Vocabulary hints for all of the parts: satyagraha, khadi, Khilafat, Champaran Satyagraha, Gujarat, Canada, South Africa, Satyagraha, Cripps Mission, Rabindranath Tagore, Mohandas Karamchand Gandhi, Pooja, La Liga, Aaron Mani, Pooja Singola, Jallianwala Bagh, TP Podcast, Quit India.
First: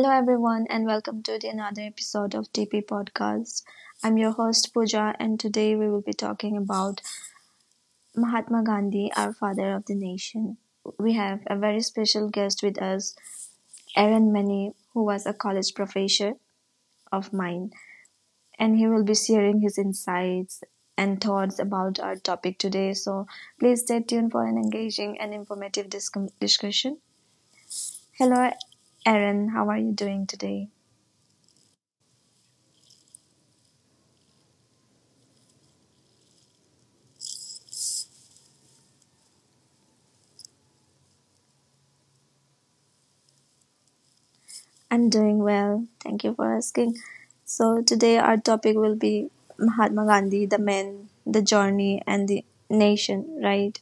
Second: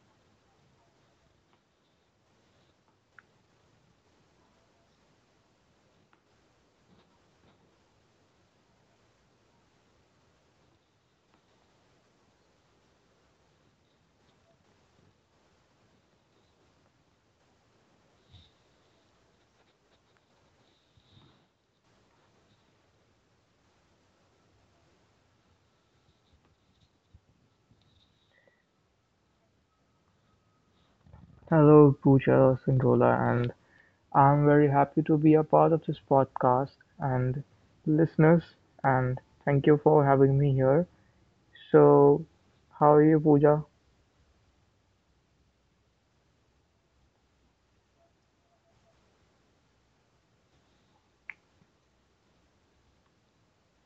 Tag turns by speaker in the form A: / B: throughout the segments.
A: Hello, everyone, and welcome to the another episode of TP Podcast. I'm your host Pooja, and today we will be talking about Mahatma Gandhi, our father of the nation. We have a very special guest with us, Aaron Mani, who was a college professor of mine, and he will be sharing his insights and thoughts about our topic today. So please stay tuned for an engaging and informative discussion. Hello, Aaron, how are you doing today?
B: Hello, Pooja Singola, and I'm very happy to be a part of this podcast and listeners, and thank you for having me here. So, how are you, Pooja?
A: I'm doing well. Thank you for asking. So, today our topic will be Mahatma Gandhi, the man, the journey, and the nation, right?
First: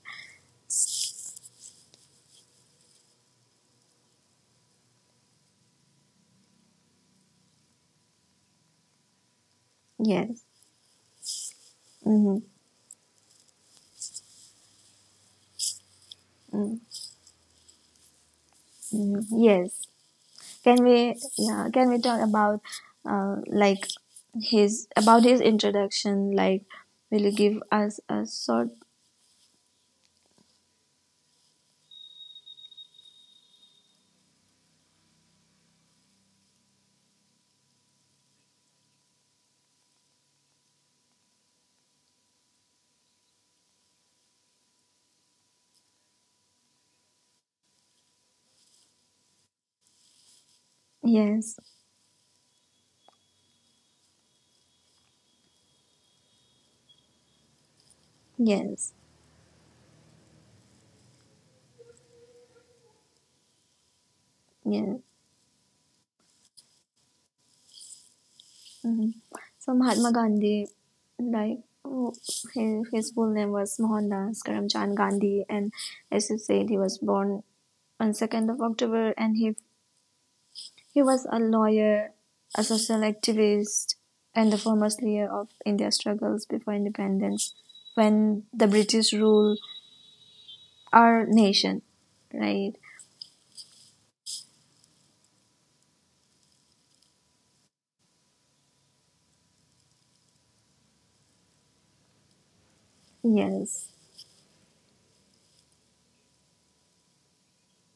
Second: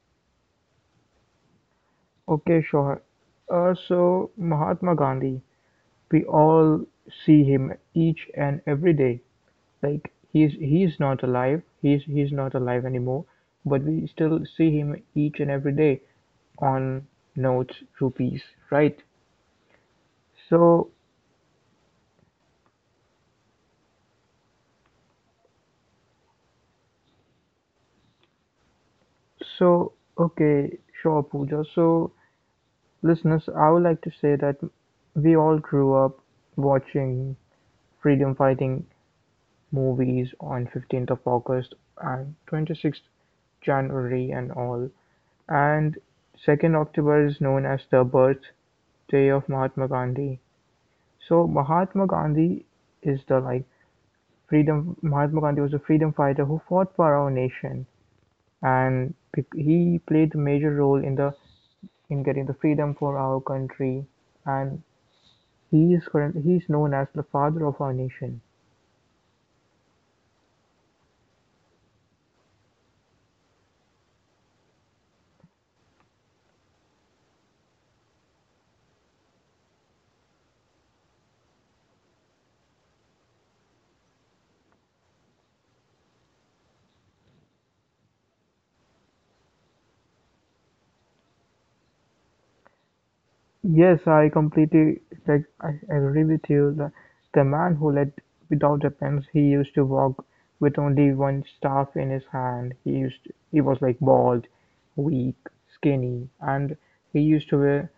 B: Okay, sure. Mahatma Gandhi, we all see him each and every day. Like
A: Yes.
B: he's not alive. He's
A: Mm-hmm.
B: not alive anymore, but we still see him each and every day on notes, rupees, right?
A: Mm-hmm. Yes. Can
B: So
A: we, yeah, can we talk about, like his, about his introduction? Like, will you give us a short,
B: So, okay, sure, Pooja. So, listeners, I would like to say that we all grew up watching freedom fighting movies on 15th of August and 26th January and all. And 2nd October is known as the birthday of Mahatma Gandhi. So,
A: yes,
B: Mahatma Gandhi is Mahatma Gandhi was a freedom fighter who fought for our nation
A: yes,
B: and he played a major role in the in getting the freedom for our country and
A: yes.
B: he is known as the father of our nation.
A: Mhm. So Mahatma Gandhi, like who- his full name was Mohandas Karamchand Gandhi, and as you said, he was born on 2nd of October, and he was a lawyer, a social activist, and the foremost leader of India's struggles before independence, when the British ruled our nation, right?
B: Yes, I completely I agree with you. The man who led without weapons, he used to walk with only one staff in his hand. He was
A: Yes,
B: like bald, weak, skinny, and he used to wear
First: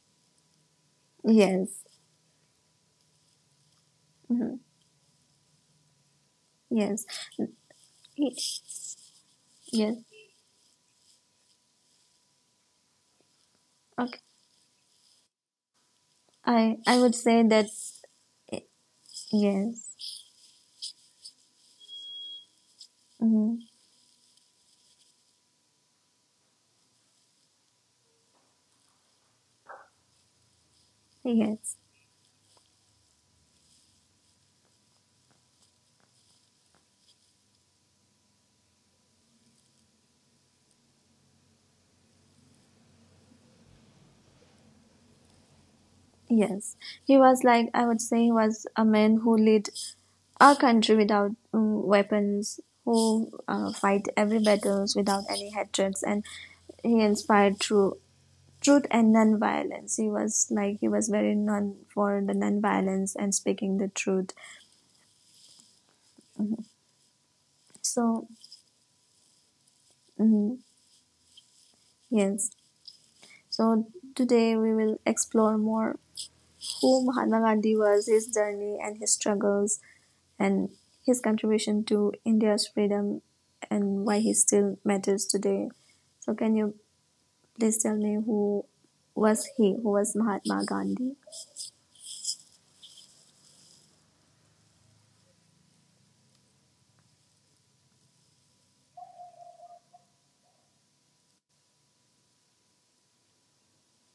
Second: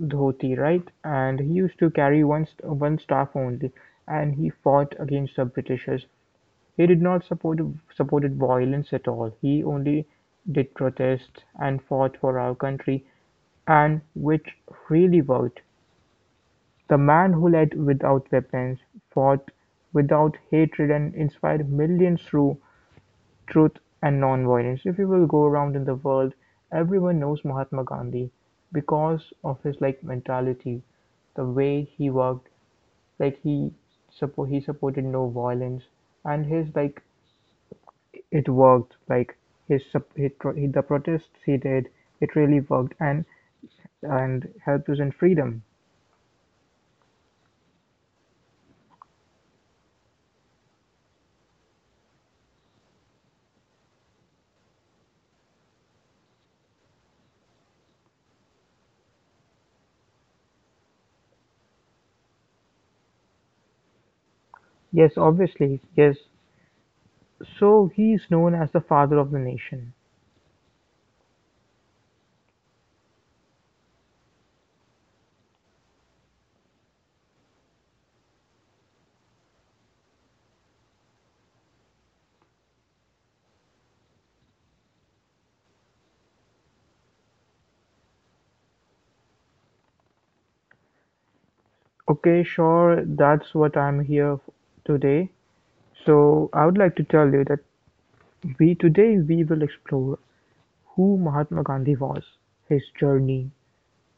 B: dhoti, right? And he
A: yes,
B: used to carry one staff only, and he
A: mhm,
B: fought against the Britishers. He did
A: yes.
B: not support
A: He-
B: supported violence at all, he
A: yes.
B: only did protest and fought for our country and
A: Okay,
B: which really worked.
A: I
B: The
A: I would
B: man
A: say
B: who
A: that
B: led without weapons, fought
A: yes.
B: without hatred and inspired millions through
A: Mm-hmm.
B: truth and nonviolence. If you will go around in the world, everyone knows Mahatma Gandhi because of his mentality, the
A: Yes,
B: way he worked, like he supported no violence and his like it worked, like his sup- he tro- he, the protests he did, it really worked and helped us in freedom.
A: yes. He was like, I would say, he was a man who led our country without weapons, who fight every battles without any hatreds, and he inspired through truth and non-violence. He was like, he was very non for the non-violence and speaking the truth.
B: Yes, obviously, yes.
A: Mhm.
B: So
A: So,
B: he's known as the father of the nation.
A: mhm, yes. So today we will explore more who Mahatma Gandhi was, his journey and his struggles, and his contribution to India's freedom and why he still matters today. So, can you please tell me who was he? Who was Mahatma Gandhi?
B: Okay, sure, that's what I'm here today. So I would like to tell you that we today we will explore who Mahatma Gandhi was, his journey,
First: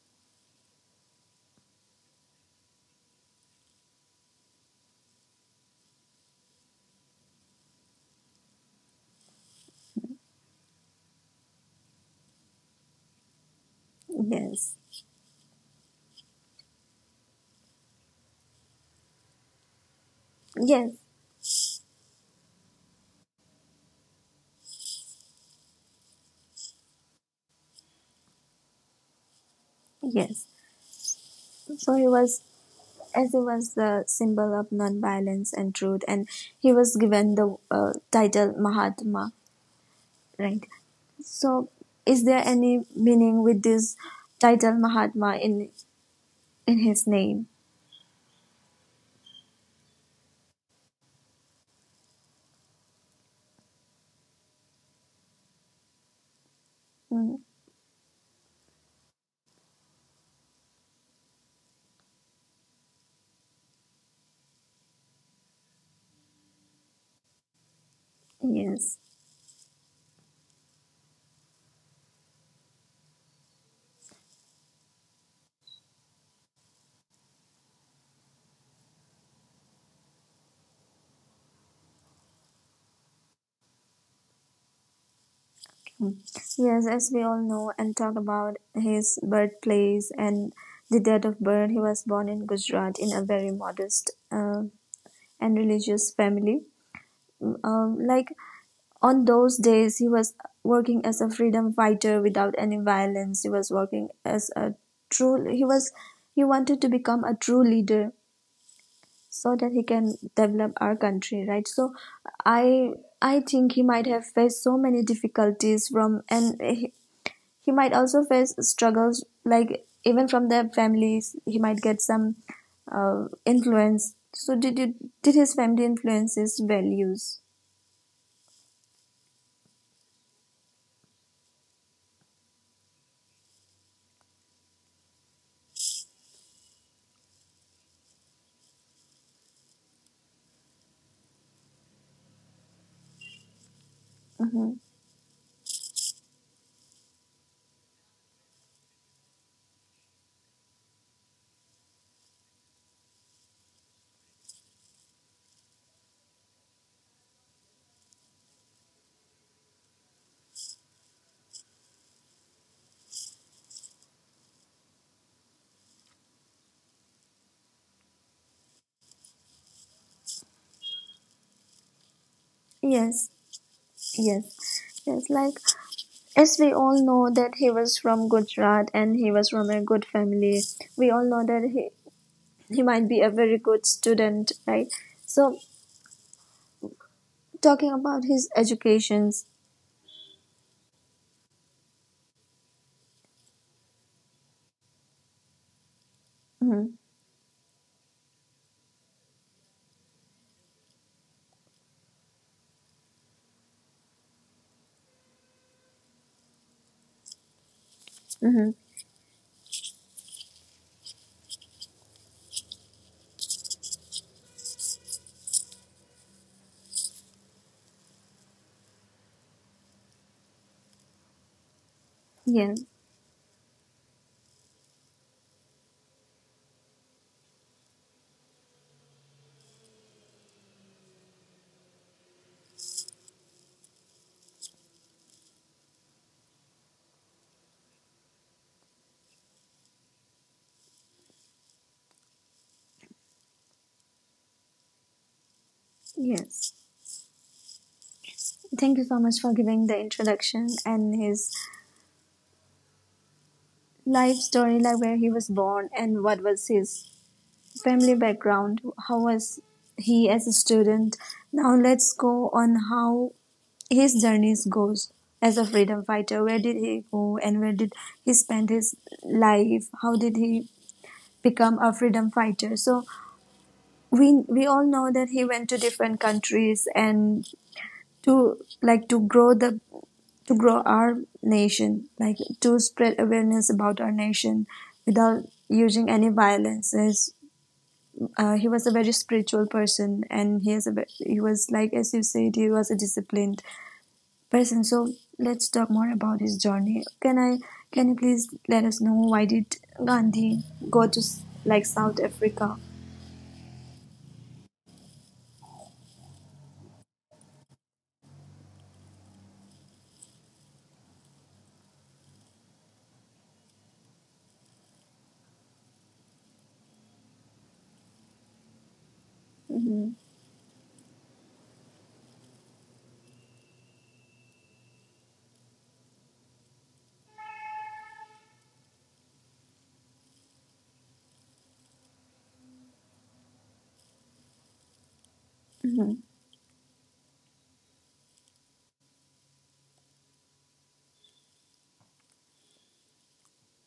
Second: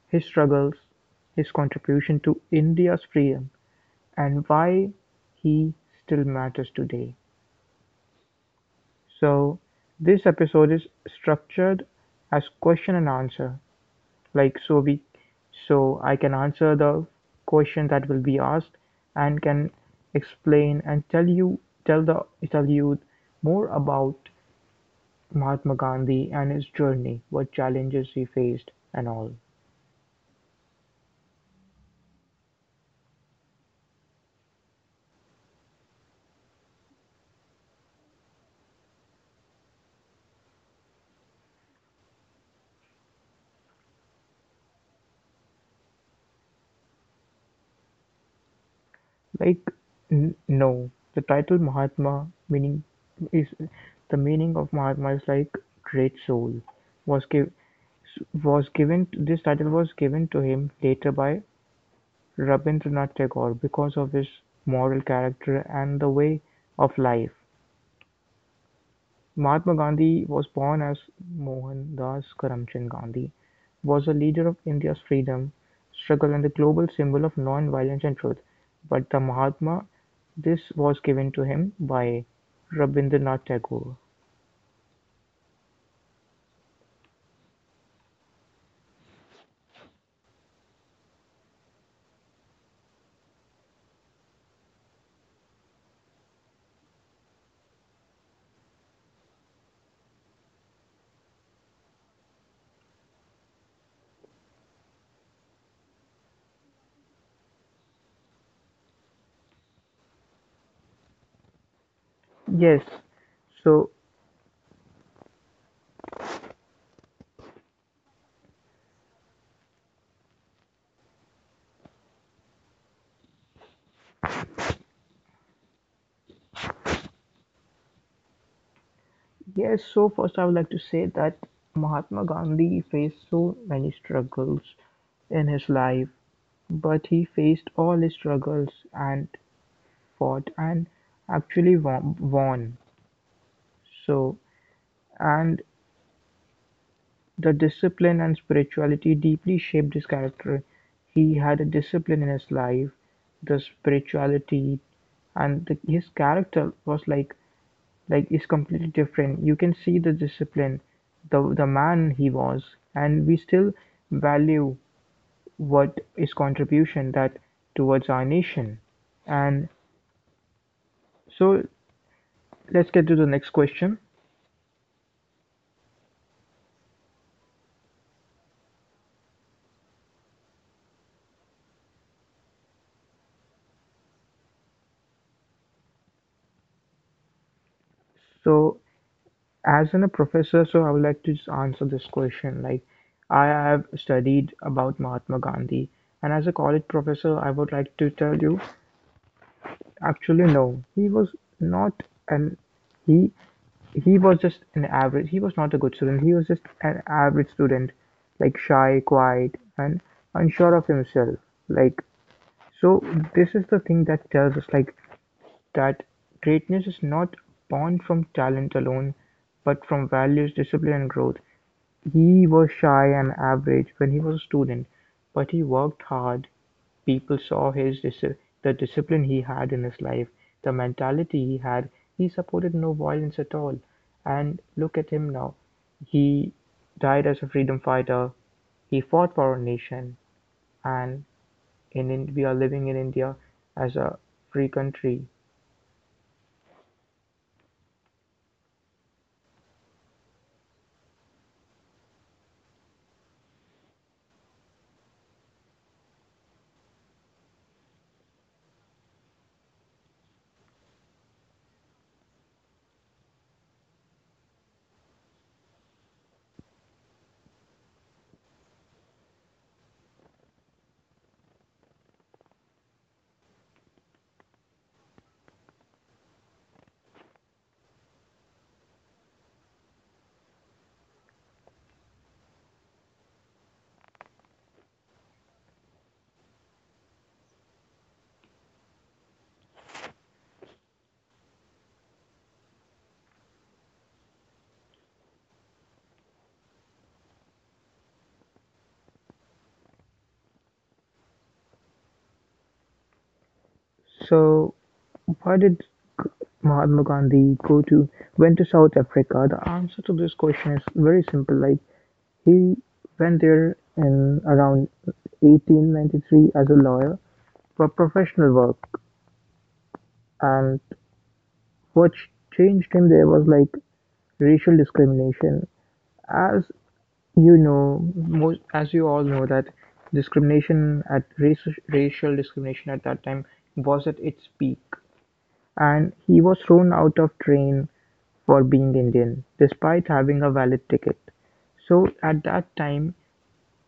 B: his struggles, his contribution to India's freedom, and why he still matters today. So, this episode is structured as question and answer. Like
A: Yes,
B: so we so I can answer the question that will be asked and can explain
A: yes,
B: and tell you tell the tell you more about Mahatma Gandhi and his journey, what challenges he faced and all.
A: yes. So he was, as he was the symbol of non-violence and truth, and he was given the title Mahatma, right? So, is there any meaning with this title Mahatma in his name?
B: Like no, is the meaning of Mahatma is like great soul was
A: Mm,
B: give, Was given This title was given to him later by Rabindranath Tagore because of his moral character and the way of life.
A: yes.
B: Mahatma Gandhi was born as Mohandas Karamchand Gandhi, was a leader of India's freedom struggle and the global symbol of non-violence and truth. But the Mahatma, this was given to him by Rabindranath Tagore.
A: Mm. Yes, as we all know and talk about his birthplace and the date of birth, he was born in Gujarat in a very modest and religious family. Mm, um, like on those days, he was working as a freedom fighter without any violence. He was working as a true. He was he wanted to become a true leader so that he can develop our country, right? So
B: Yes,
A: I I think he
B: so
A: might have faced so many difficulties from, and he might also face struggles like even from their families he might get some uh, influence. So did you, did his family influence his values?
B: Yes, so first I would like to say that Mahatma Gandhi faced so many struggles in his life, but he faced all his struggles and fought and actually won. So,
A: Mm-hmm.
B: and the discipline and spirituality deeply shaped his character. He had a discipline in his life, the spirituality, and his character was is completely different. You can see the discipline, the man he was, and we still value what his contribution that towards our nation. And so let's get to the
A: Yes,
B: next question.
A: yes, yes, like as we all know that he was from Gujarat and he was from a good family, we all know that he might be a very good student, right? So talking about his
B: So
A: educations.
B: as in a professor, so I would like to just answer this question. Like I have studied about Mahatma Gandhi, and as a college
A: Mm-hmm.
B: professor, I would like to tell you actually no, not an he he was just an average he was not a good student, he was just an average student, like
A: Mm-hmm.
B: shy, quiet, and unsure of himself. Like, so this is the thing that tells us that greatness is not born from talent alone, but from values, discipline, and growth. He was
A: Yeah.
B: shy and average when he was a student, but he worked hard. People saw his the discipline he had in his life, the mentality he had. He supported no violence at all. And look at him now. He died as a freedom fighter. He fought for our nation, and in we are living in India as a free country.
A: Yes, thank you so much for giving the introduction and his life story, like where he was born and what was his family background, how was he as a student. Now let's go on how his journeys goes as a freedom fighter. Where did he go and where did he spend his life? How did he become a freedom fighter? So we all know that he went to different countries and to like to grow the to grow our nation, like to spread awareness about our nation without using any violence. As, uh, he was a very spiritual person, and he is a he was like as you said, he was a disciplined person. So let's talk more about his journey. Can I? Can you please let us know why did Gandhi go to like South Africa?
B: So, why did Mahatma Gandhi go to went to South Africa? The answer to this question is very simple. Like he went there in around 1893 as a lawyer, for professional work.
A: Hmm.
B: And what changed him there was like racial discrimination. As you know, as you all know, that discrimination at race, racial discrimination at that time was at its peak, and
A: Hmm.
B: he was thrown out of train for being Indian, despite having a valid ticket. So at that time,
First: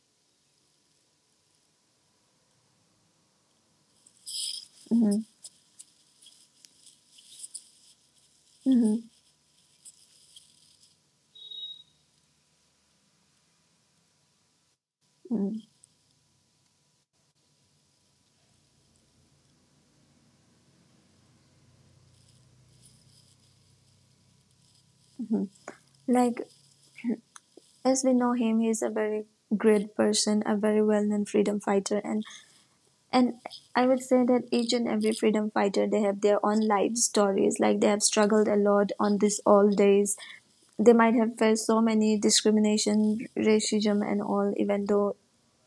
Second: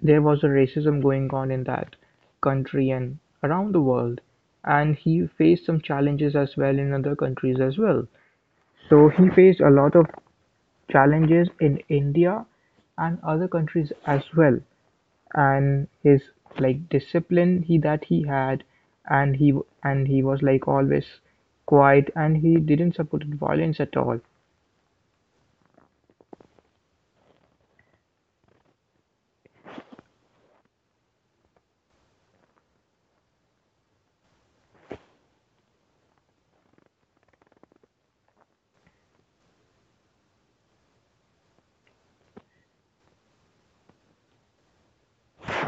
B: there was a racism going on in that country and around the world, and
A: Hmm.
B: he faced some challenges as well in other countries as well. So he faced a lot of challenges in India and other countries as well
A: Hmm.
B: and his like discipline he that he had and he and he was like always quiet and he didn't support violence at all.
A: Hmm. Like as we know him, he is a very great person, a very well-known freedom fighter, and I would say that each and every freedom fighter they have their own life stories, like they have struggled a lot on this all days. They might have faced so many discrimination, racism and all, even though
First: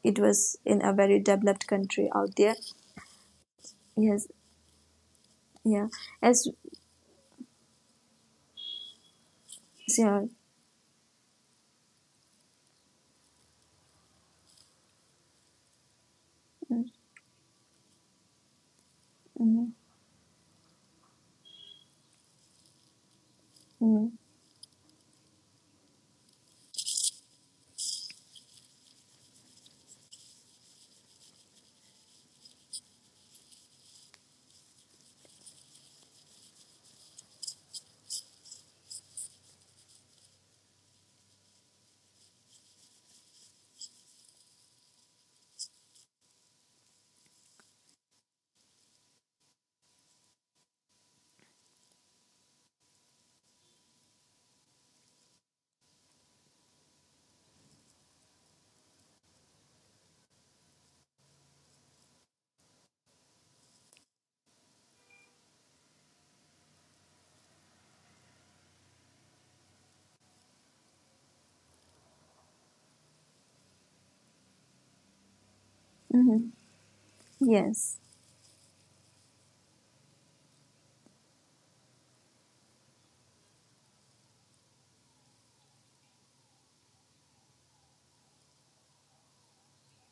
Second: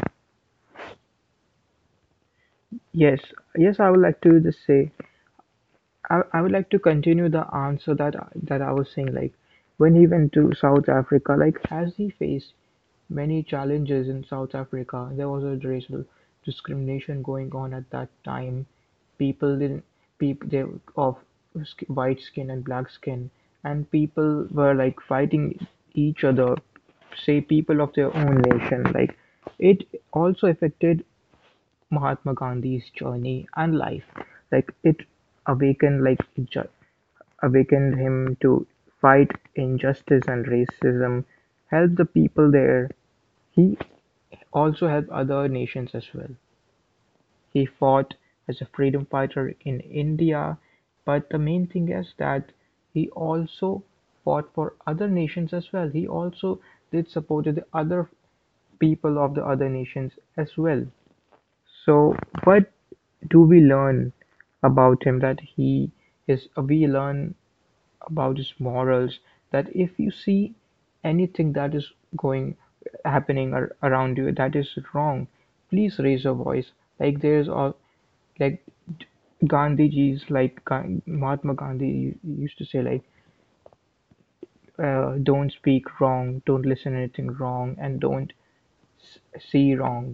A: it was in a very developed country out there.
B: Yes, yes, I would like
A: Yes,
B: to just say
A: yeah,
B: I
A: as,
B: would like to continue the answer that I was saying. Like when he
A: yeah,
B: went to South Africa, like has he faced many challenges in South Africa? There was a racial
A: mm-hmm,
B: discrimination going on at that time. People
A: mm-hmm,
B: didn't people they of sk- white skin and black skin, and
A: mm-hmm,
B: people were like fighting each other, say people of their own nation. Like it also affected Mahatma Gandhi's journey and life, like it awakened ju- awakened him to fight injustice and racism, help the people there. He also helped other nations as well. He fought as a freedom fighter in India, but the main thing is that he also fought for other nations as well. He also did support the other people of the other nations as well. So what do we learn about him that he is we learn about his morals that if you see anything that is going happening around you that is wrong, please raise your
A: mm-hmm.
B: voice like there's all
A: Yes,
B: like Gandhiji's like Gan- Mahatma Gandhi used to say like don't speak wrong, don't listen anything wrong, and don't s- see wrong.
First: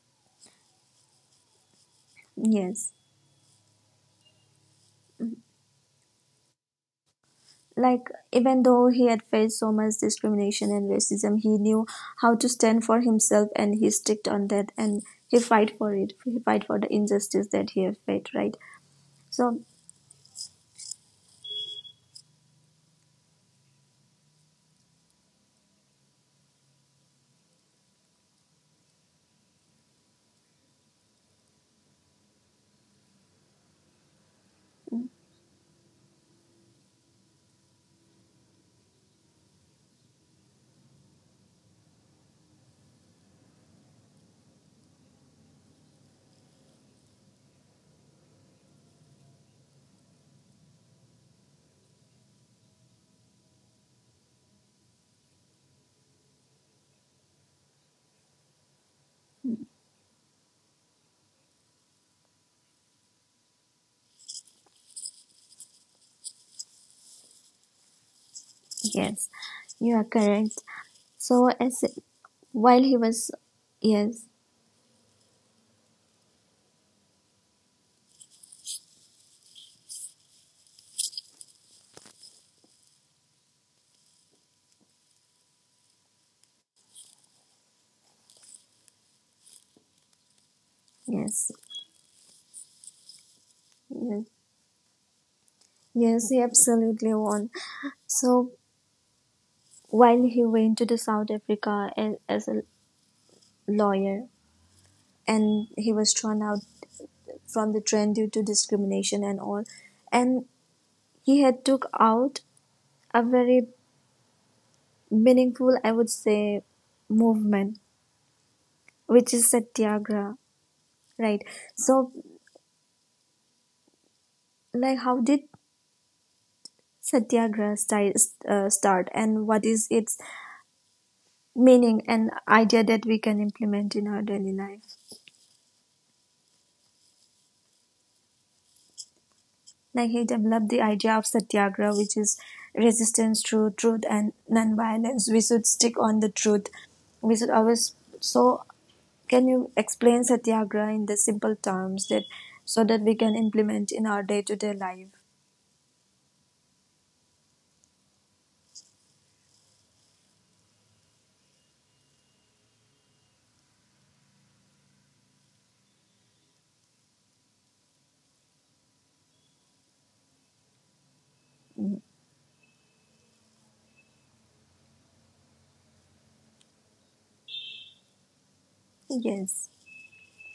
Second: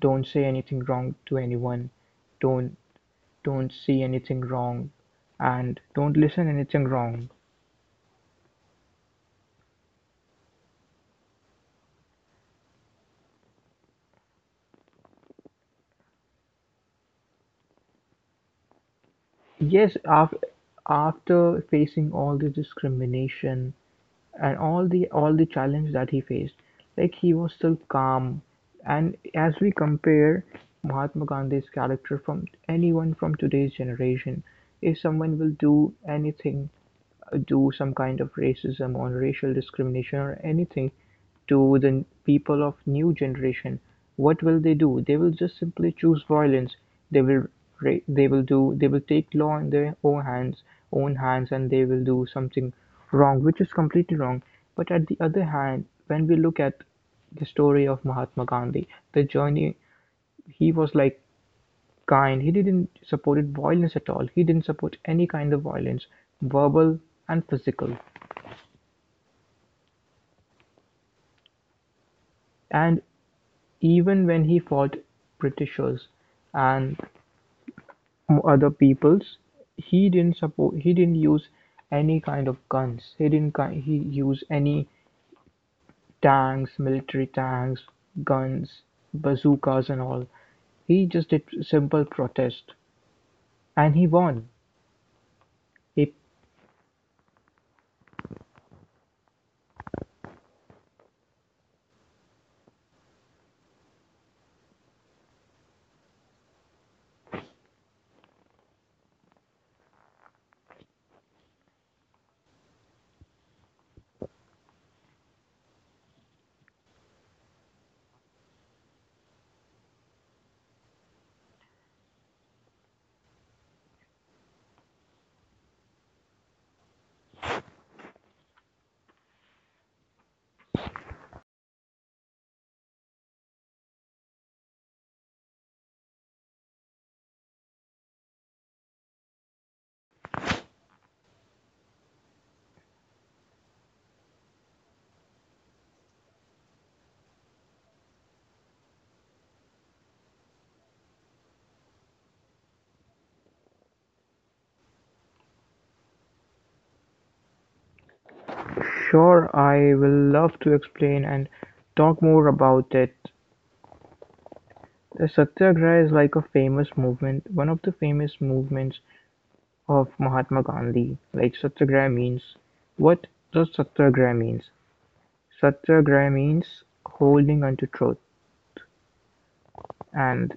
B: Don't say anything wrong to anyone. Don't
A: yes,
B: don't see anything wrong and don't listen anything wrong.
A: like even though he had faced so much discrimination and racism, he knew how to stand for himself and he sticked on that, and he fight for it, he fight for the injustice that he have faced, right? So
B: Yes, after facing all the discrimination and all the challenge that he faced, like he was still calm. And as we compare Mahatma Gandhi's character from anyone from today's generation, if someone will do anything, do some kind of racism or racial discrimination or anything to the people of new generation, what will they do? They will just simply choose violence. they will they will take law in their own hands and they will do something wrong, which is completely wrong. But at the other hand, when we look at the story of Mahatma Gandhi, the journey, he was like kind. He didn't supported violence at all. He didn't support any kind of violence, verbal and physical.
A: yes, you are correct. So as while he
B: And
A: was, yes,
B: even when he fought Britishers and other peoples, he didn't use any kind of guns. He didn't ki- he use any tanks, military tanks, guns, bazookas and all. He just did
A: yes,
B: simple protest and he
A: yes,
B: won. He,
A: yes, he absolutely won. So while he went to the South Africa as a lawyer, and he was thrown out from the train due to discrimination and all, and he had took out a very meaningful, I would say, movement, which is satyagraha, right? So, like, how did satyagraha start, and what is its meaning and idea that we can implement in our daily life? Like, he developed the idea of satyagraha, which is resistance to truth and non-violence. We should stick on the truth. We should always so can you explain satyagraha in the simple terms that so that we can implement in our day-to-day life?
B: sure, I will love to explain and talk more about it. The Satyagraha is like a famous movement, one of the famous movements of Mahatma Gandhi, like satyagraha means what does satyagraha means? Satyagraha means holding onto truth
A: Yes.
B: and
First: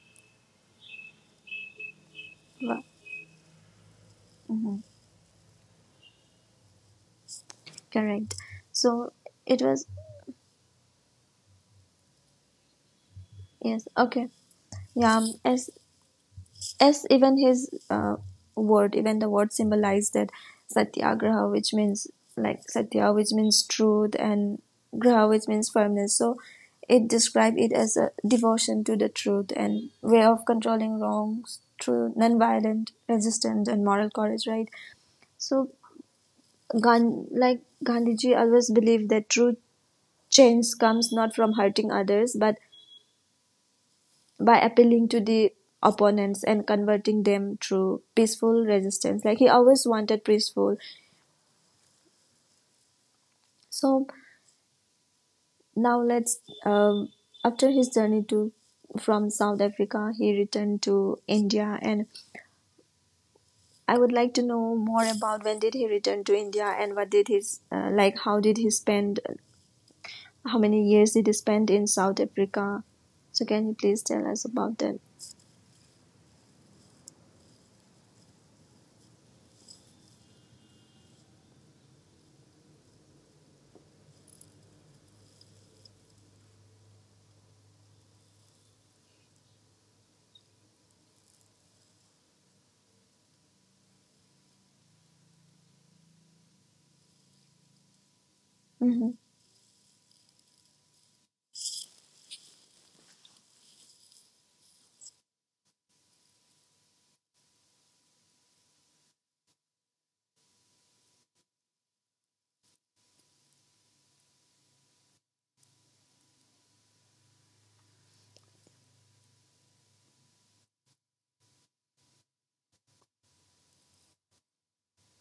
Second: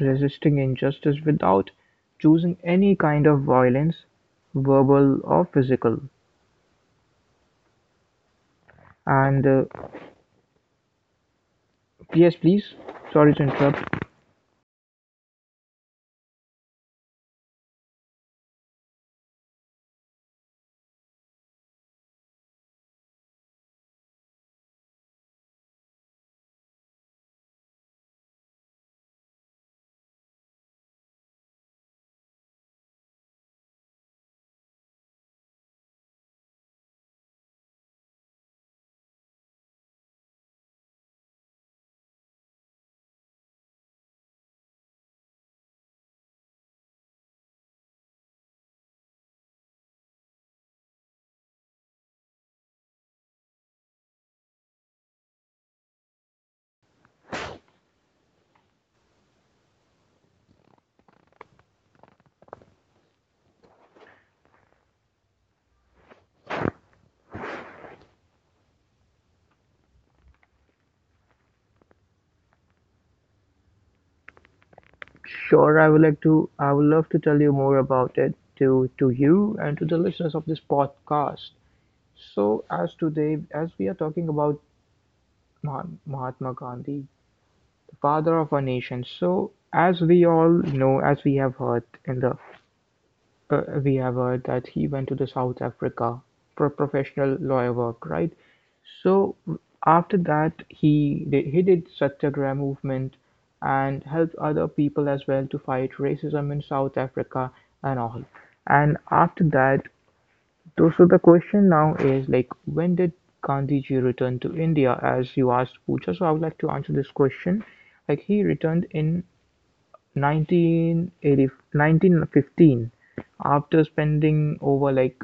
B: resisting injustice without choosing
A: Wa-
B: any kind of violence,
A: mhm,
B: verbal or physical.
A: correct. So
B: And
A: it was
B: yes, please. Sorry to interrupt.
A: yes. Okay. Yeah. As even his word, even the word symbolized that satyagraha, which means like satya, which means truth, and graha, which means firmness. So it described it as a devotion to the truth and way of controlling wrongs through non-violent resistance and moral courage, right? So, like Gandhiji always believed that true change comes not from hurting others but by appealing to the opponents and converting them through peaceful resistance. Like he always wanted peaceful. So now let's um, after his journey to from South Africa, he returned to India, and I would like to know more about when did he return to India and what did his like how did he spend how many years did he spend in South Africa? So can you please tell us about that?
B: Sure, I would like to. I would love to tell you more about it to you and to the listeners of this podcast. So, as today, as we are talking about Mahatma Gandhi, father of our nation. So, as we all know, as we have heard in the we have heard that he went to the South Africa for professional lawyer work, right?
A: Mm-hmm.
B: So after that, he did Satyagraha movement and helped other people as well to fight racism in South Africa and all. And after that, so the question now is like, when did Gandhiji return to India? As you asked, Pooja, so I would like to answer this question. Like he returned in 1980 1915 after spending over like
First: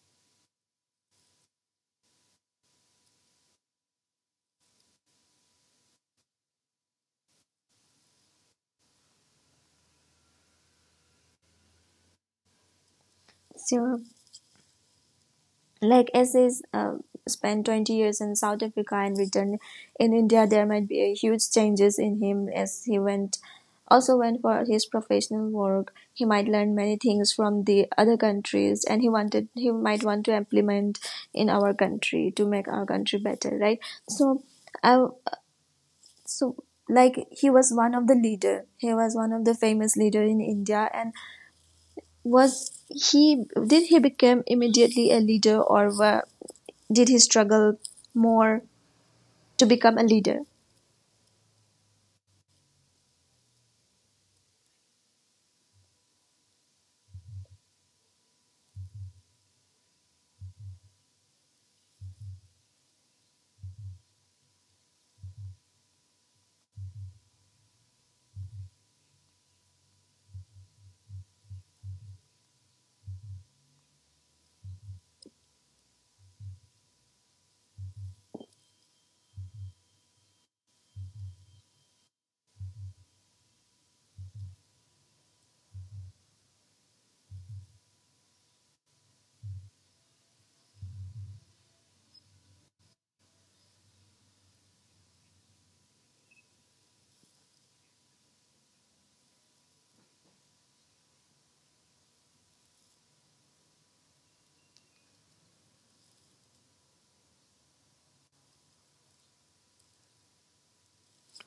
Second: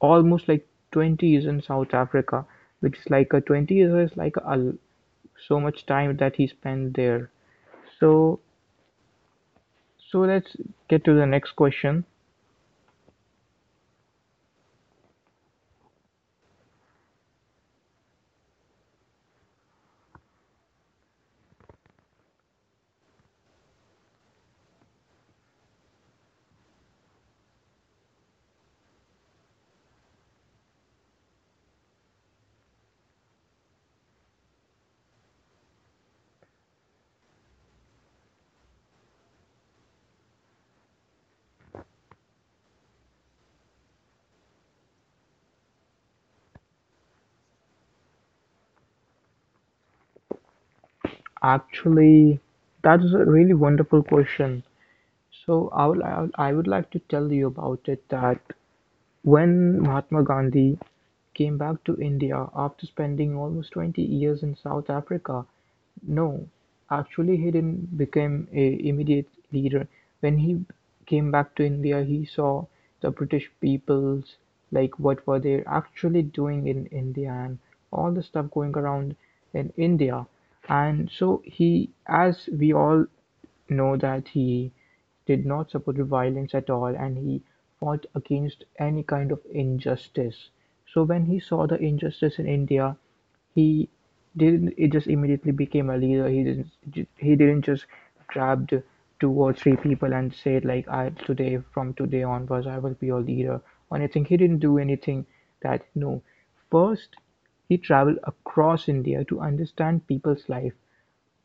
B: almost like 20 years in South Africa, which is like a 20 years is like so much time that he spent there. So so let's get to the next question.
A: Sure. Like as is spent 20 years in South Africa and returned in India, there might be a huge changes in him as he went also went for his professional work. He might learn many things from the other countries and he wanted he might want to implement in our country to make our country better, right? So I, so like he was one of the leader, he was one of the famous leader in India, and was he, did he become immediately a leader, or wa did he struggle more to become a leader?
B: Actually, that is a really wonderful question. So I would like to tell you about it that when Mahatma Gandhi came back to India after spending almost 20 years in South Africa, no, actually he didn't become a immediate leader. When he came back to India, he saw the British peoples, like what were they actually doing in India and all the stuff going around in India. And so he, as we all know that he did not support violence at all and he fought against any kind of injustice. So when he saw the injustice in India, he didn't it just immediately became a leader. He didn't just grabbed two or three people and said, like, I today, from today onwards I will be your leader or anything. He didn't do anything that, no. First he traveled across India to understand people's life,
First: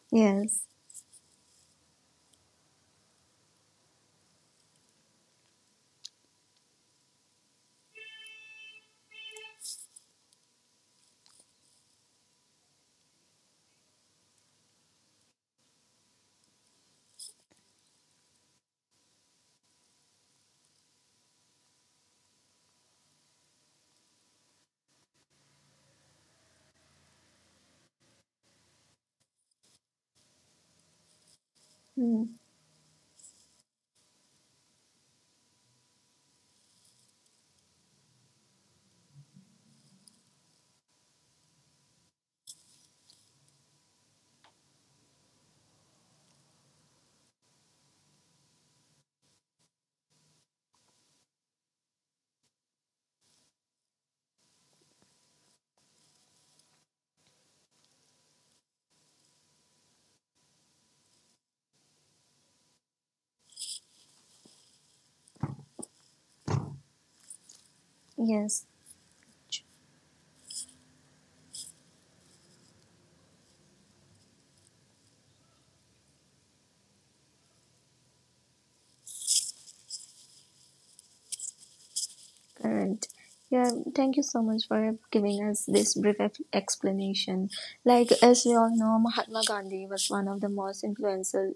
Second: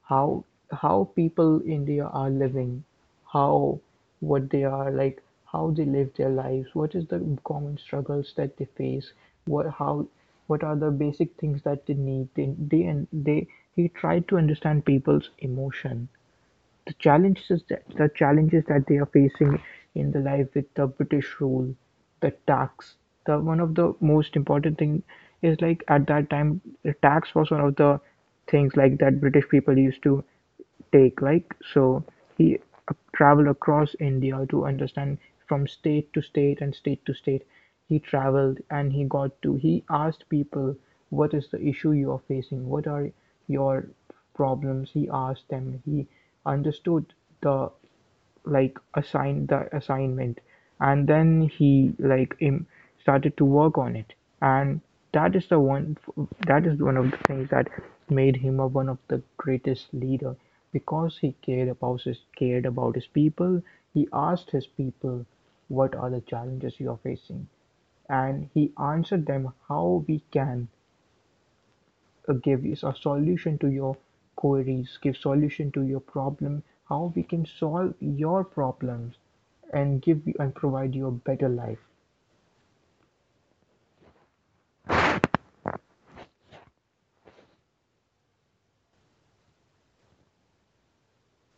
B: how
A: Yes.
B: how people in India are living, how what they are like, how they live their lives, what is the common struggles that they face, what how what are the basic things that they need. They he tried to understand people's emotion, the challenges that they are facing in the life with the British rule, the tax. The one of the most important thing is like at that time the tax was one of the things like that British people used to Take-like, so
A: Mm,
B: he traveled across India to understand from state to state and state to state. He traveled and he asked people, what is the issue you are facing? What are your problems? He asked them. He understood the, like assigned the assignment, and then he like started to work on it. And that is the one that is one of the things that made him a, one of the greatest leader, because he cared about his people. He asked his people, what are the challenges you are facing? And
A: yes.
B: he answered them, how we can give us a solution to your queries, give solution to your problem, how we can solve your problems and give you and provide you a better life.
A: Correct. Yeah. Thank you so much for giving us this brief explanation. Like as we all know, Mahatma Gandhi was one of the most influential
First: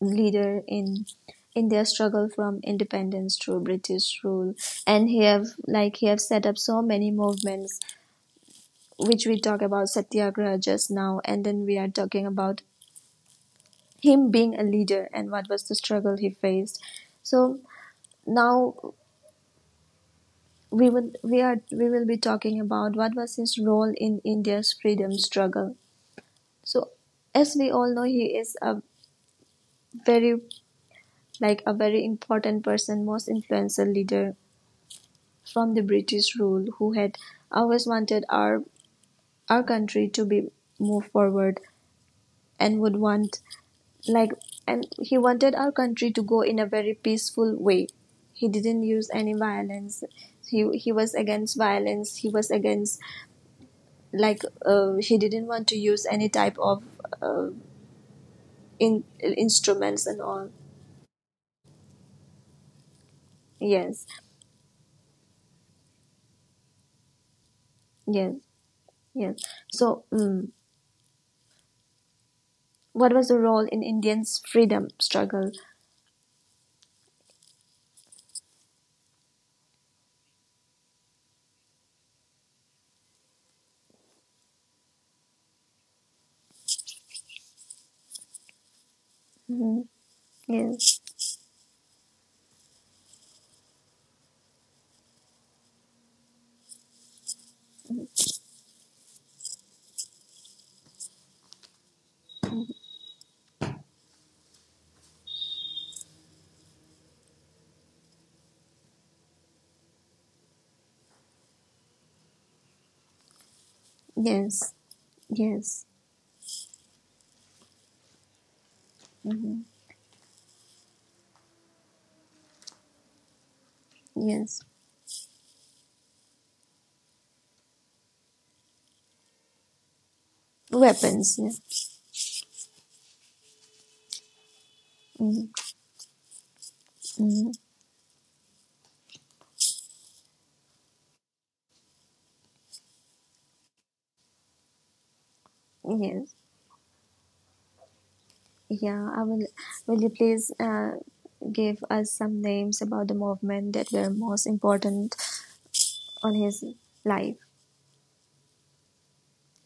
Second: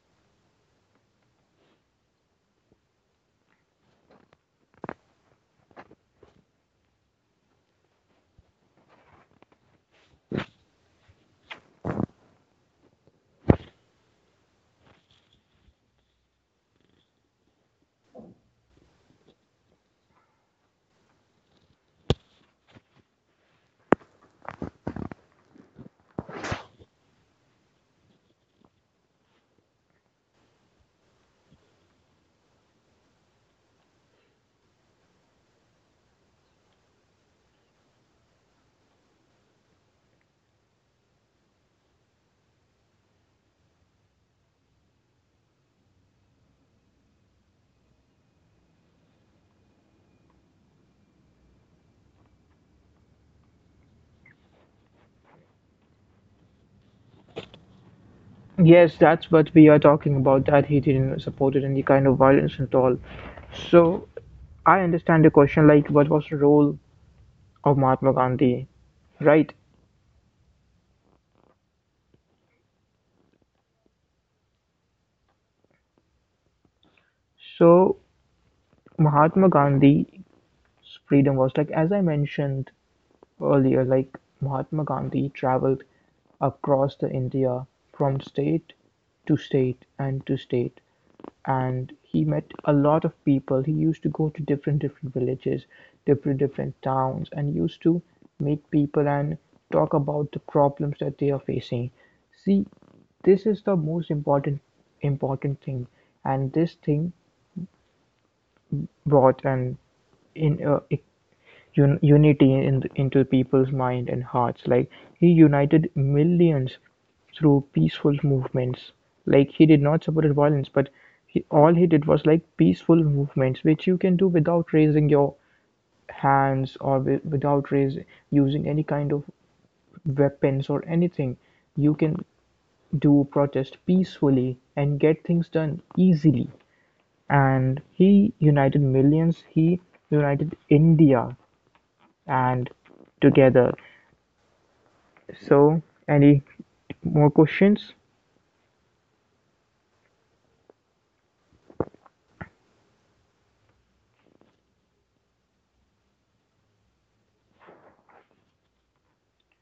A: leader in their struggle from independence through British rule, and he have like he have set up so many movements which we talk about Satyagraha just now, and then we are talking about him being a leader and what was the struggle he faced. So now we will we are we will be talking about what was his role in India's freedom struggle. So as we all know, he is a very like a very important person, most influential leader from the British rule who had always wanted our country to be move forward and would want like and he wanted our country to go in a very peaceful way. He didn't use any violence. He was against violence, he was against like he didn't want to use any type of uh,
B: Yes,
A: in
B: that's what we are
A: instruments
B: talking
A: and
B: about,
A: all.
B: that he didn't support it any kind of violence at all.
A: Yes,
B: So I understand the question, like, what was the role of Mahatma
A: yes,
B: Gandhi,
A: yes,
B: right?
A: so mm, what was the role in Indians freedom struggle.
B: So Mahatma Gandhi's freedom was like, as I mentioned earlier, like Mahatma Gandhi traveled across the India from state to
A: Hmm,
B: state and to state,
A: yes,
B: and he met a lot of people. He used to go to different different villages, different different towns, and used to meet people and talk about the problems that they are facing. See, this is the most important thing, and this thing brought an in uh, unity in into people's mind and hearts.
A: yes,
B: Like, he
A: yes.
B: united millions through peaceful movements. Like,
A: Hmm.
B: he did not support violence, but he, all he did was like peaceful movements, which you can do
A: Yes.
B: without raising your hands or without using any kind of weapons or anything.
A: Weapons, yeah.
B: You can do protest peacefully and get things
A: Hmm.
B: done easily.
A: Hmm.
B: And he united millions. He united India and together. So,
A: Yes.
B: any more questions?
A: Yeah, I will. Will you please give us some names about the movement that were most important on his life,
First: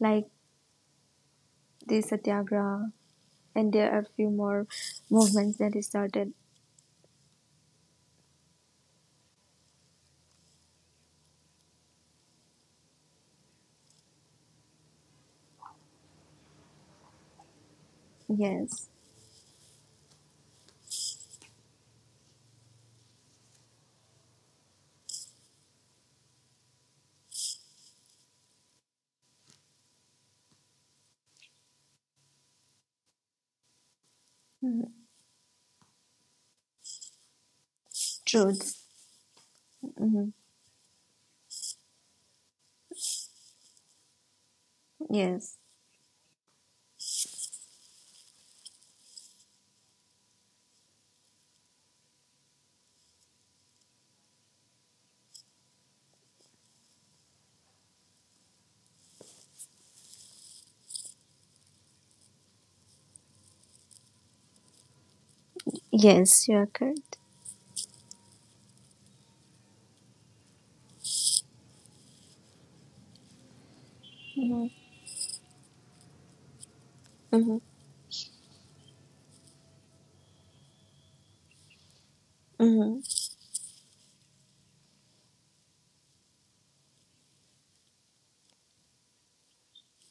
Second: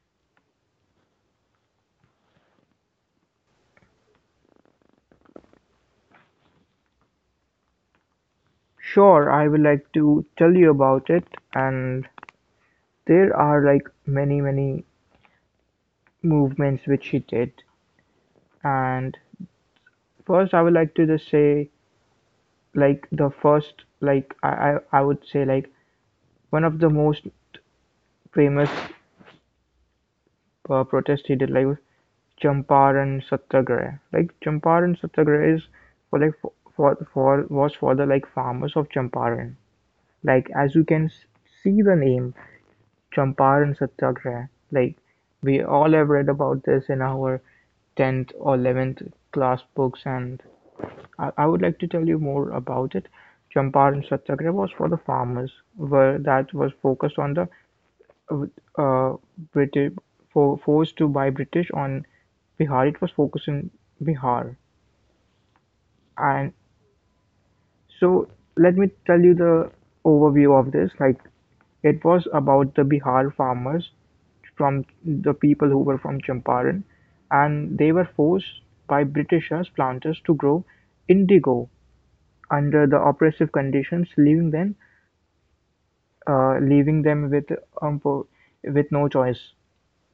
A: like the Satyagraha, and there are a few more movements that he started.
B: Sure, I would like to tell you about it. And there are like many, many movements which she did.
A: Yes,
B: And first, I would like to just say, like, the first, like, I would say, like, one of the most famous protest he did, like, was Champaran Satyagraha. Like,
A: mhm,
B: Champaran Satyagraha is for like for was for the like farmers
A: truth.
B: of Champaran.
A: Hmm.
B: Like as you can see the name, Champaran Satyagraha, like
A: Yes,
B: we all have read about this in our 10th or 11th class books, and I would like to tell you more about it. Champaran Satyagraha was for the farmers, where that was focused on the uh, British forced to buy British on Bihar. It was focused in Bihar.
A: yes,
B: And
A: you are correct.
B: so let me tell you the overview of this. Like, it was about the Bihar farmers
A: Hmm.
B: from the people who were from Champaran,
A: Hmm.
B: and they were forced by Britishers planters to grow indigo under the
A: Hmm.
B: oppressive conditions, leaving them with um, po- with no choice.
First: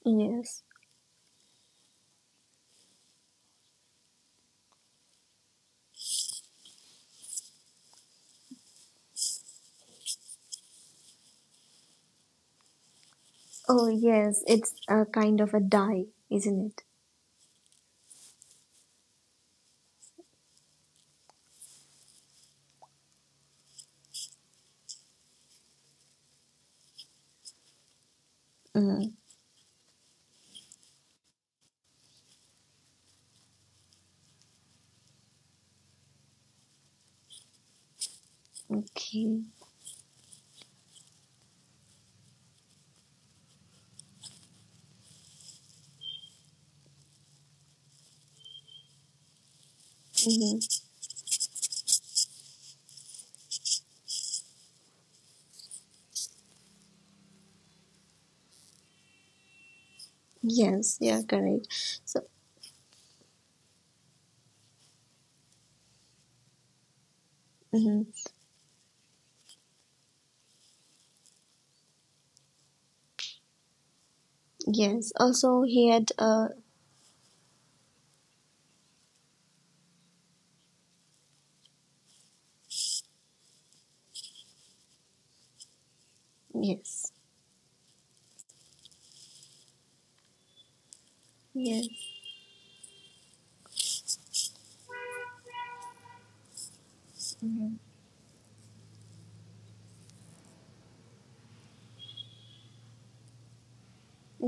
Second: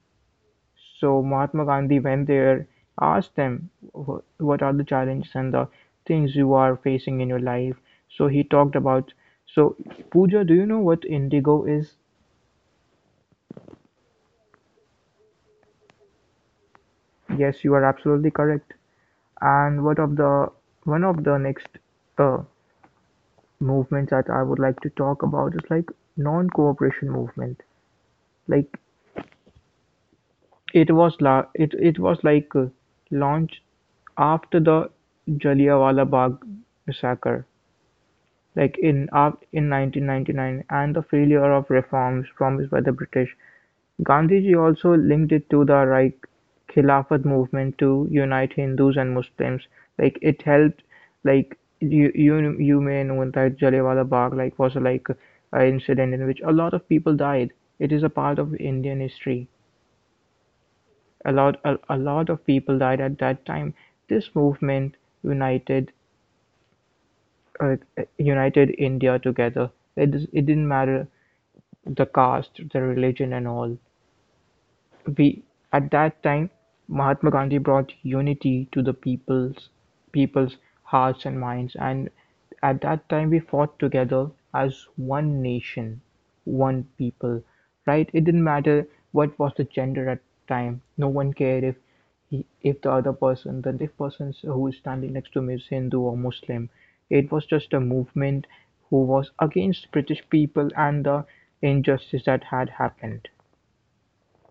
A: Yes.
B: So Mahatma Gandhi went there, asked them, "Wh- what are the challenges and the things you are facing in your life?" So he talked about. So, Pooja, do you know what indigo is?
A: Oh, yes. It's a kind of a dye, isn't it?
B: Yes, you are absolutely correct. And what of the one of the next uh, movements that I would like to talk about is like non-cooperation movement. Like,
A: Mm,
B: it was launched after the Jallianwala Bagh massacre, like in
A: okay.
B: "Act in 1999, and the failure of reforms promised by the British. Gandhiji also linked it to the Right Khilafat movement to unite Hindus and Muslims. Like, it
A: Hmm.
B: helped, like you you may know that Jallianwala Bagh like was like an incident in which a lot of people died. It is a part of Indian history.
A: Yes, you are correct.
B: A
A: So.
B: lot of people died at that time. This movement united uh,
A: Mhm.
B: united India together. It, it didn't matter the caste, the religion and all.
A: Yes.
B: We,
A: Also, he
B: at
A: had
B: that
A: a
B: time, Mahatma Gandhi brought unity to the people's hearts and minds, and at that time we fought together as one nation, one
A: yes,
B: people, right? It didn't matter what was the gender at time. No one cared if
A: yes,
B: he, if the other person, the if person who is standing next to me is Hindu or Muslim. It was just a movement who was against British people and the injustice that had happened.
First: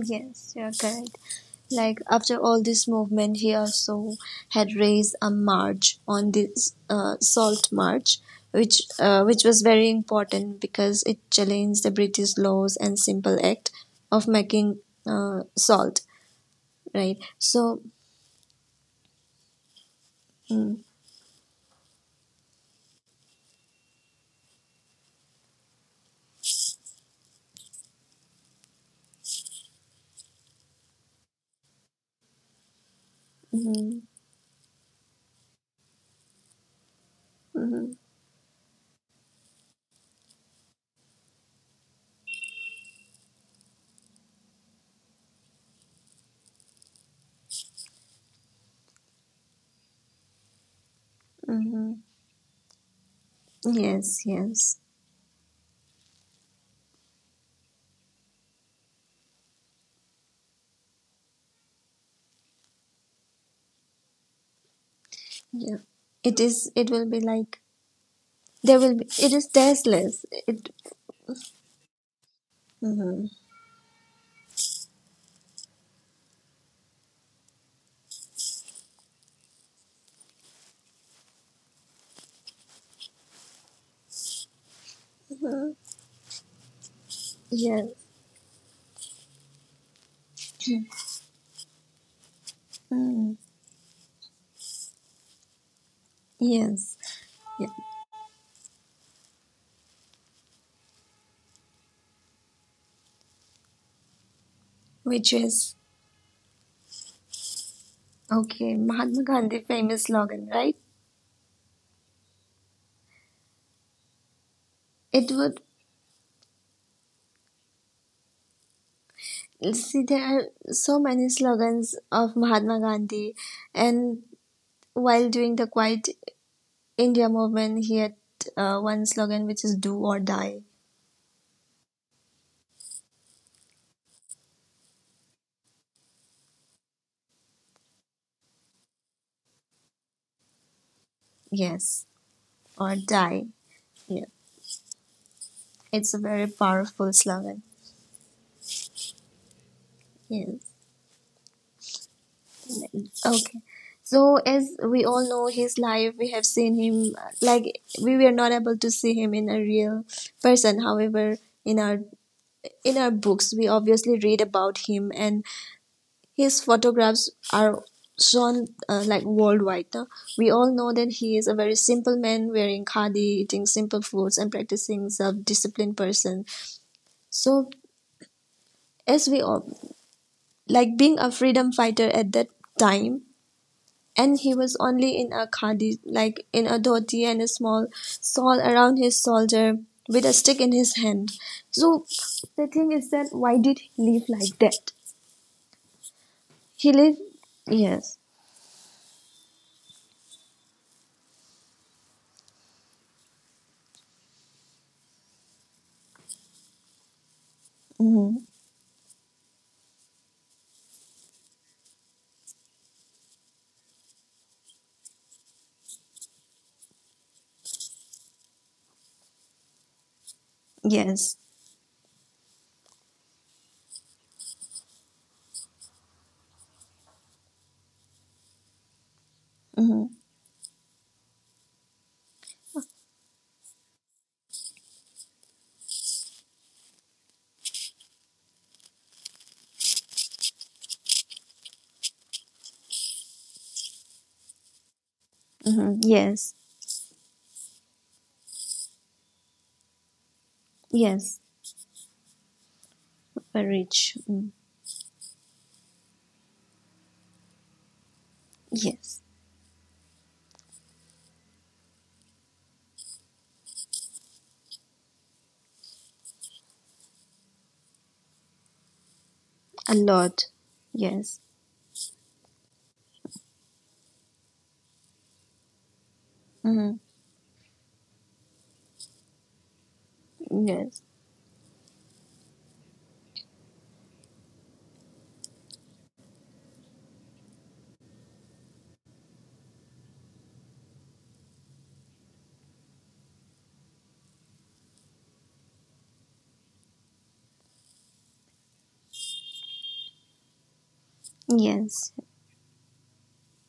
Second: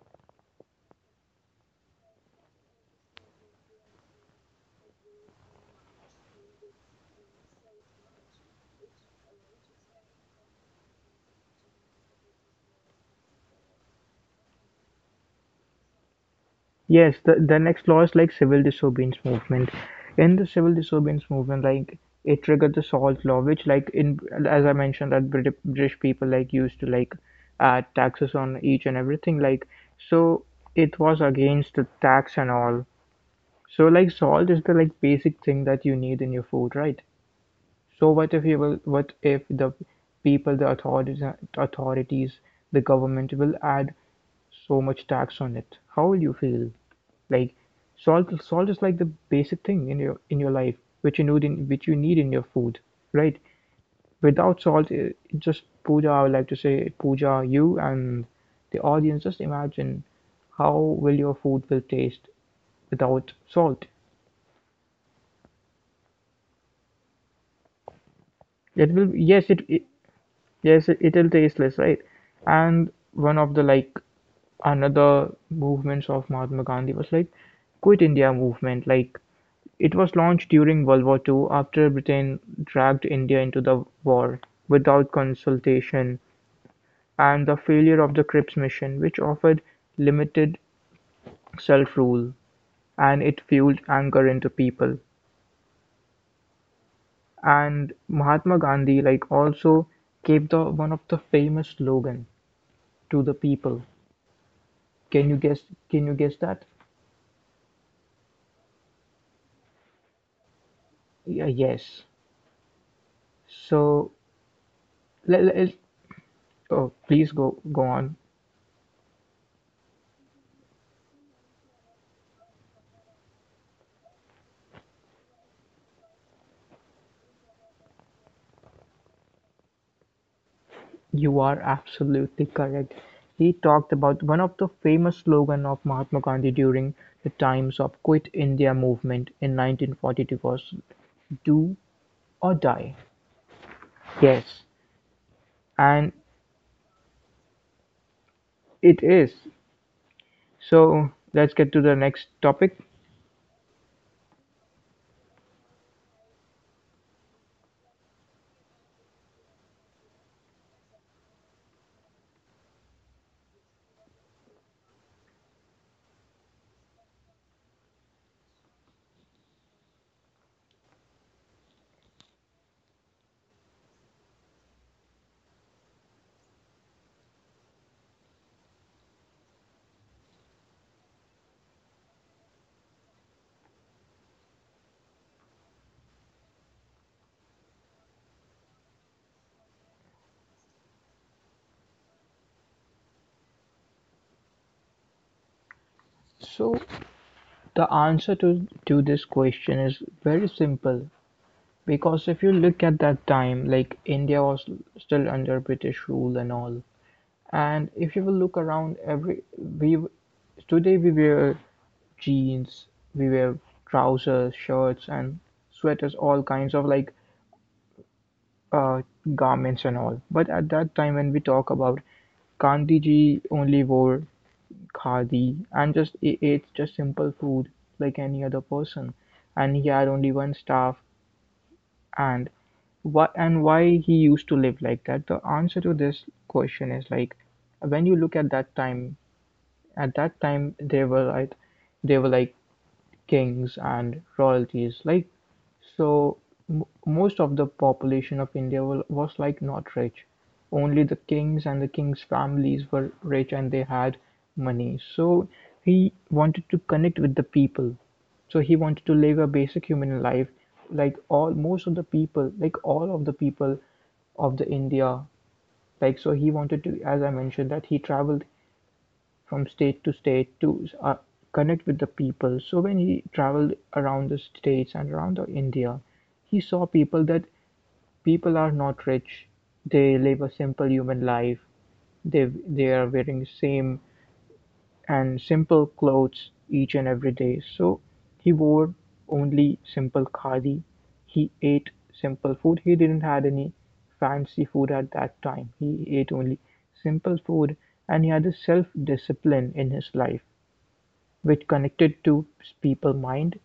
A: yes. You're correct. Like after all this movement, he also had raised a march on this salt march, which was very important because it challenged the British laws and simple act of making salt.
B: Yes,
A: Right.
B: the
A: So.
B: next law is like civil disobedience movement. In the civil
A: Mm,
B: disobedience movement, like it triggered the Salt Law, which, like in, as I mentioned that British people like used to like add taxes on each and everything. Like, so, it was against the tax and all. So,
A: mm,
B: like, salt is the like basic thing that you need in your food, right?
A: mm,
B: So what if you will? What if the people, the authorities, the government will add so much tax on it? How will you feel? Like, salt is like the basic thing in your life, which you need in
A: mm,
B: your food, right?
A: yes.
B: Without
A: Yes.
B: salt, it just, Puja, I would like to say, Puja, you and the audience, just imagine how will your food will taste without salt.
A: Yeah. It is. It will be like there
B: It
A: will be.
B: will,
A: It is
B: yes, it
A: tasteless. It
B: yes, it'll tasteless, right? And
A: mm-hmm.
B: one of the like another movements of Mahatma Gandhi was like Quit India movement. Like, it was launched during World War Two, after Britain dragged India into the war without consultation, and the failure
A: Yes.
B: of the Cripps Mission which offered limited self-rule, and
A: Mm.
B: it fueled anger into people.
A: Yes. Yeah.
B: And Mahatma Gandhi like also gave the one of the famous slogan to the people. Can
A: Which
B: you guess?
A: is
B: Can you guess that?
A: okay. Mahatma Gandhi famous slogan, right?
B: Yeah, yes. So
A: It
B: let,
A: would
B: let oh, please go on.
A: see there are so many slogans of Mahatma Gandhi, and while doing the Quiet India movement, he had one slogan which is "Do or Die."
B: You are absolutely correct. He talked about one of the famous slogans of Mahatma Gandhi during the times of Quit India movement in 1942 was do
A: Yes,
B: or
A: or
B: die.
A: die. Yeah,
B: Yes,
A: it's
B: and
A: a very powerful slogan.
B: it is.
A: Yes.
B: So let's get to the next topic.
A: Okay. So, as we all know his life, we have seen him like we were not able to see him in a real person. However, in our in our books, we obviously read about him, and his photographs are shown like worldwide. No? We all know that he is a very simple man, wearing khadi, eating simple foods, and practicing self-disciplined person. So, as we all like being a freedom fighter at that time, and he was only in a khadi, like in a dhoti and a small shawl around his shoulder with a stick in his hand. So the thing is that why did he live like that?
B: So
A: He lived,
B: the
A: yes,
B: answer to this question is very simple, because if you look at that time, like India was still under British rule and all. And if you will
A: hmm,
B: look around, every we today we wear jeans, we wear trousers, shirts, and sweaters, all kinds of like uh, garments and all. But at that time, when
A: yes,
B: we talk about Gandhi ji, only wore khadi and just ate just simple food like any other person, and he
A: hmm,
B: had only one staff. And what and why he used to live like that? The answer to this question is like, when you look at that time, at that time they were like, they were like kings and royalties. Like,
A: hmm,
B: so,
A: yes,
B: most of the population of India was like not rich. Only the
A: yes,
B: kings and the kings' families were rich
A: very
B: and they
A: rich,
B: had
A: mm,
B: money. So he wanted to connect with the people. So he wanted to
A: yes,
B: live a basic human life, like all most of the people, like all of the people of the India. Like so, he wanted to, as I mentioned, that he traveled from
A: a
B: state to
A: lot,
B: state to
A: yes,
B: connect with the people. So when he traveled around the states and around the India, he saw
A: hmm,
B: people that people are not rich. They live a simple
A: yes,
B: human life. They are wearing the same and simple clothes each and every day. So he wore only simple khadi. He ate simple food. He didn't had any fancy food at that time. He ate only simple food, and he had a self discipline in his life, which
A: yes,
B: connected to people's mind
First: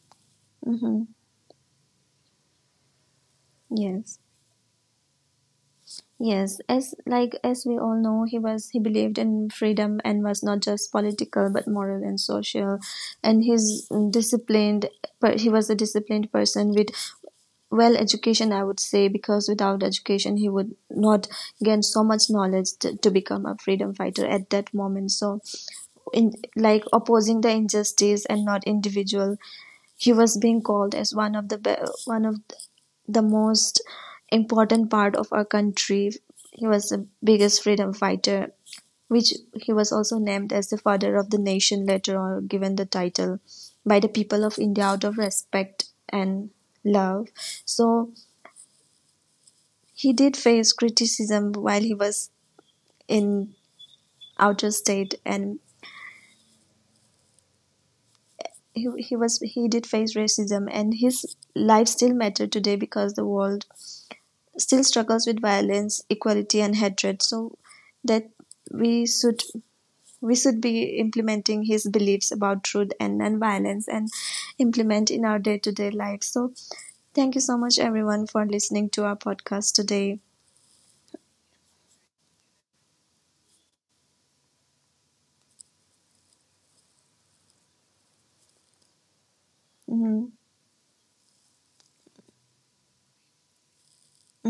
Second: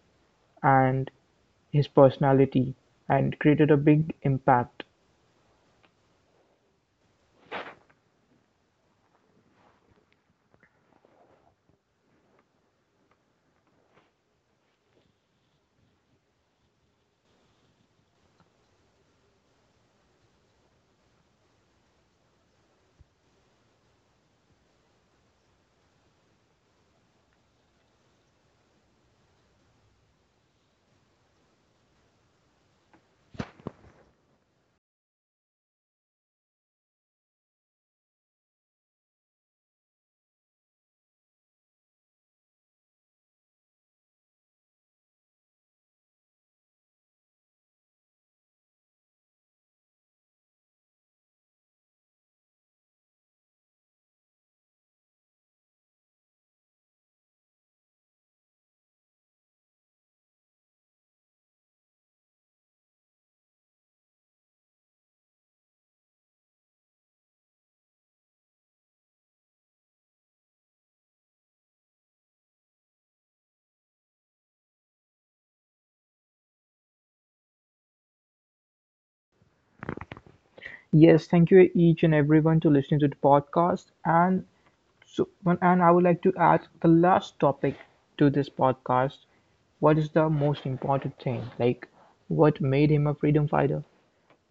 A: hmm,
B: and his personality, and created a big
A: yes.
B: impact.
A: Yes, as like as we all know, he was he believed in freedom and was not just political but moral and social. And he's disciplined. He was a disciplined person with well education, I would say, because without education, he would not gain so much knowledge to become a freedom fighter at that moment. So, in like opposing the injustice and not individual, he was being called as one of the one of the most important part of our country. He was the biggest freedom fighter, which he was also named as the father of the nation later on, given the title by the people of India out of respect and love. So he did face criticism while he was in outer state and he was he did face racism and his life still mattered today because the world still struggles with violence, equality, and hatred. So that we should we should be implementing his beliefs about truth and nonviolence and implement in our day-to-day life. So thank you so much everyone for listening to our podcast today.
B: Yes, thank you each and everyone to listening to the podcast. And so, and I would like to add the last topic to this podcast. What is the
A: Mhm.
B: most important thing? Like, what made him a freedom fighter?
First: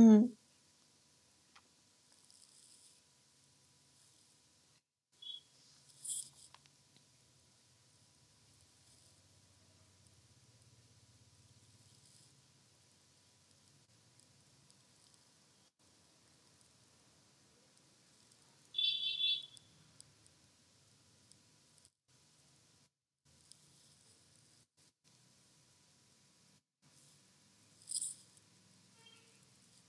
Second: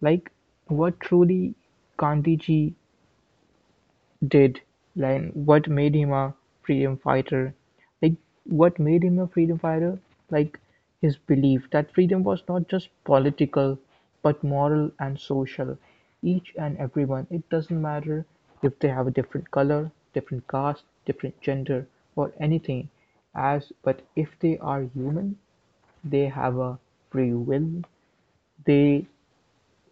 B: Like, what truly Gandhiji did, like what made him a freedom fighter. Like, what made him a freedom fighter? Like, his belief that freedom was not just political, but moral and social. Each and everyone, it doesn't matter if they have a different color, different caste, different gender, or anything, as but if they are human, they have a free will, they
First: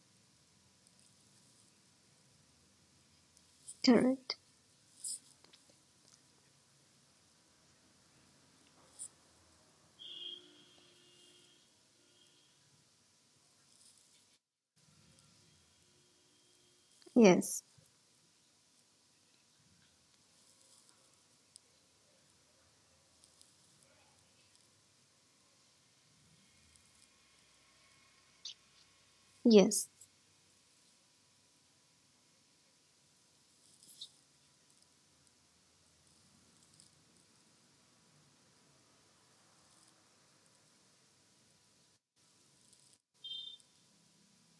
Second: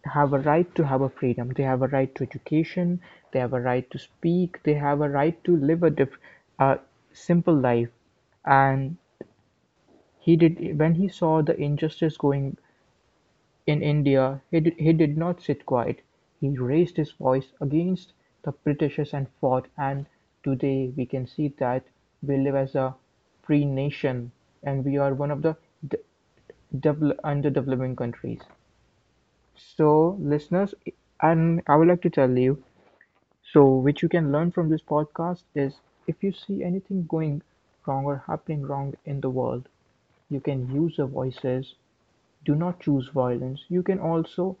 B: have a right to have a freedom. They have a right to education. They have a right to
A: Correct.
B: speak. They have a right to live a a simple life. And he did when he saw the injustice going in India, he did not sit quiet. He raised his voice
A: Yes.
B: against the Britishers and fought. And today we can see that we live as a free nation, and we are one of the d- underdeveloping countries.
A: Yes.
B: So, listeners, and I would like to tell you so, which you can learn from this podcast is, if you see anything going wrong or happening wrong in the world, you can use your voices. Do not choose violence. You can also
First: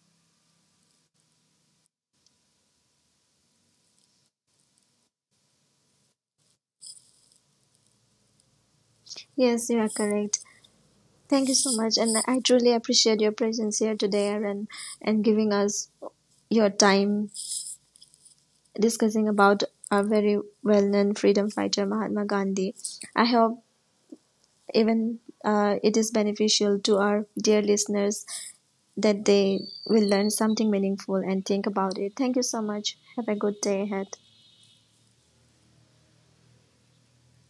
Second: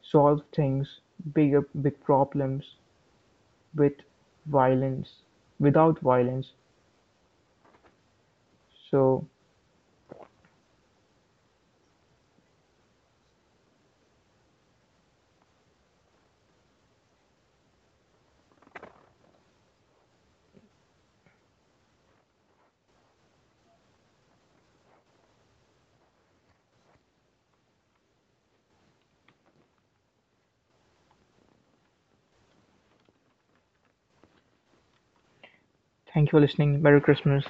B: solve things, bigger, big problems with violence, without violence. So,
A: Yes, you are correct. Thank you so much, and I truly appreciate your presence here today, Aaron, and giving us your time discussing about a very well-known freedom fighter, Mahatma Gandhi. I hope even it is beneficial to our dear listeners that they will learn something meaningful and think about it. Thank you so much. Have a good day ahead.
B: thank you for listening. Merry Christmas.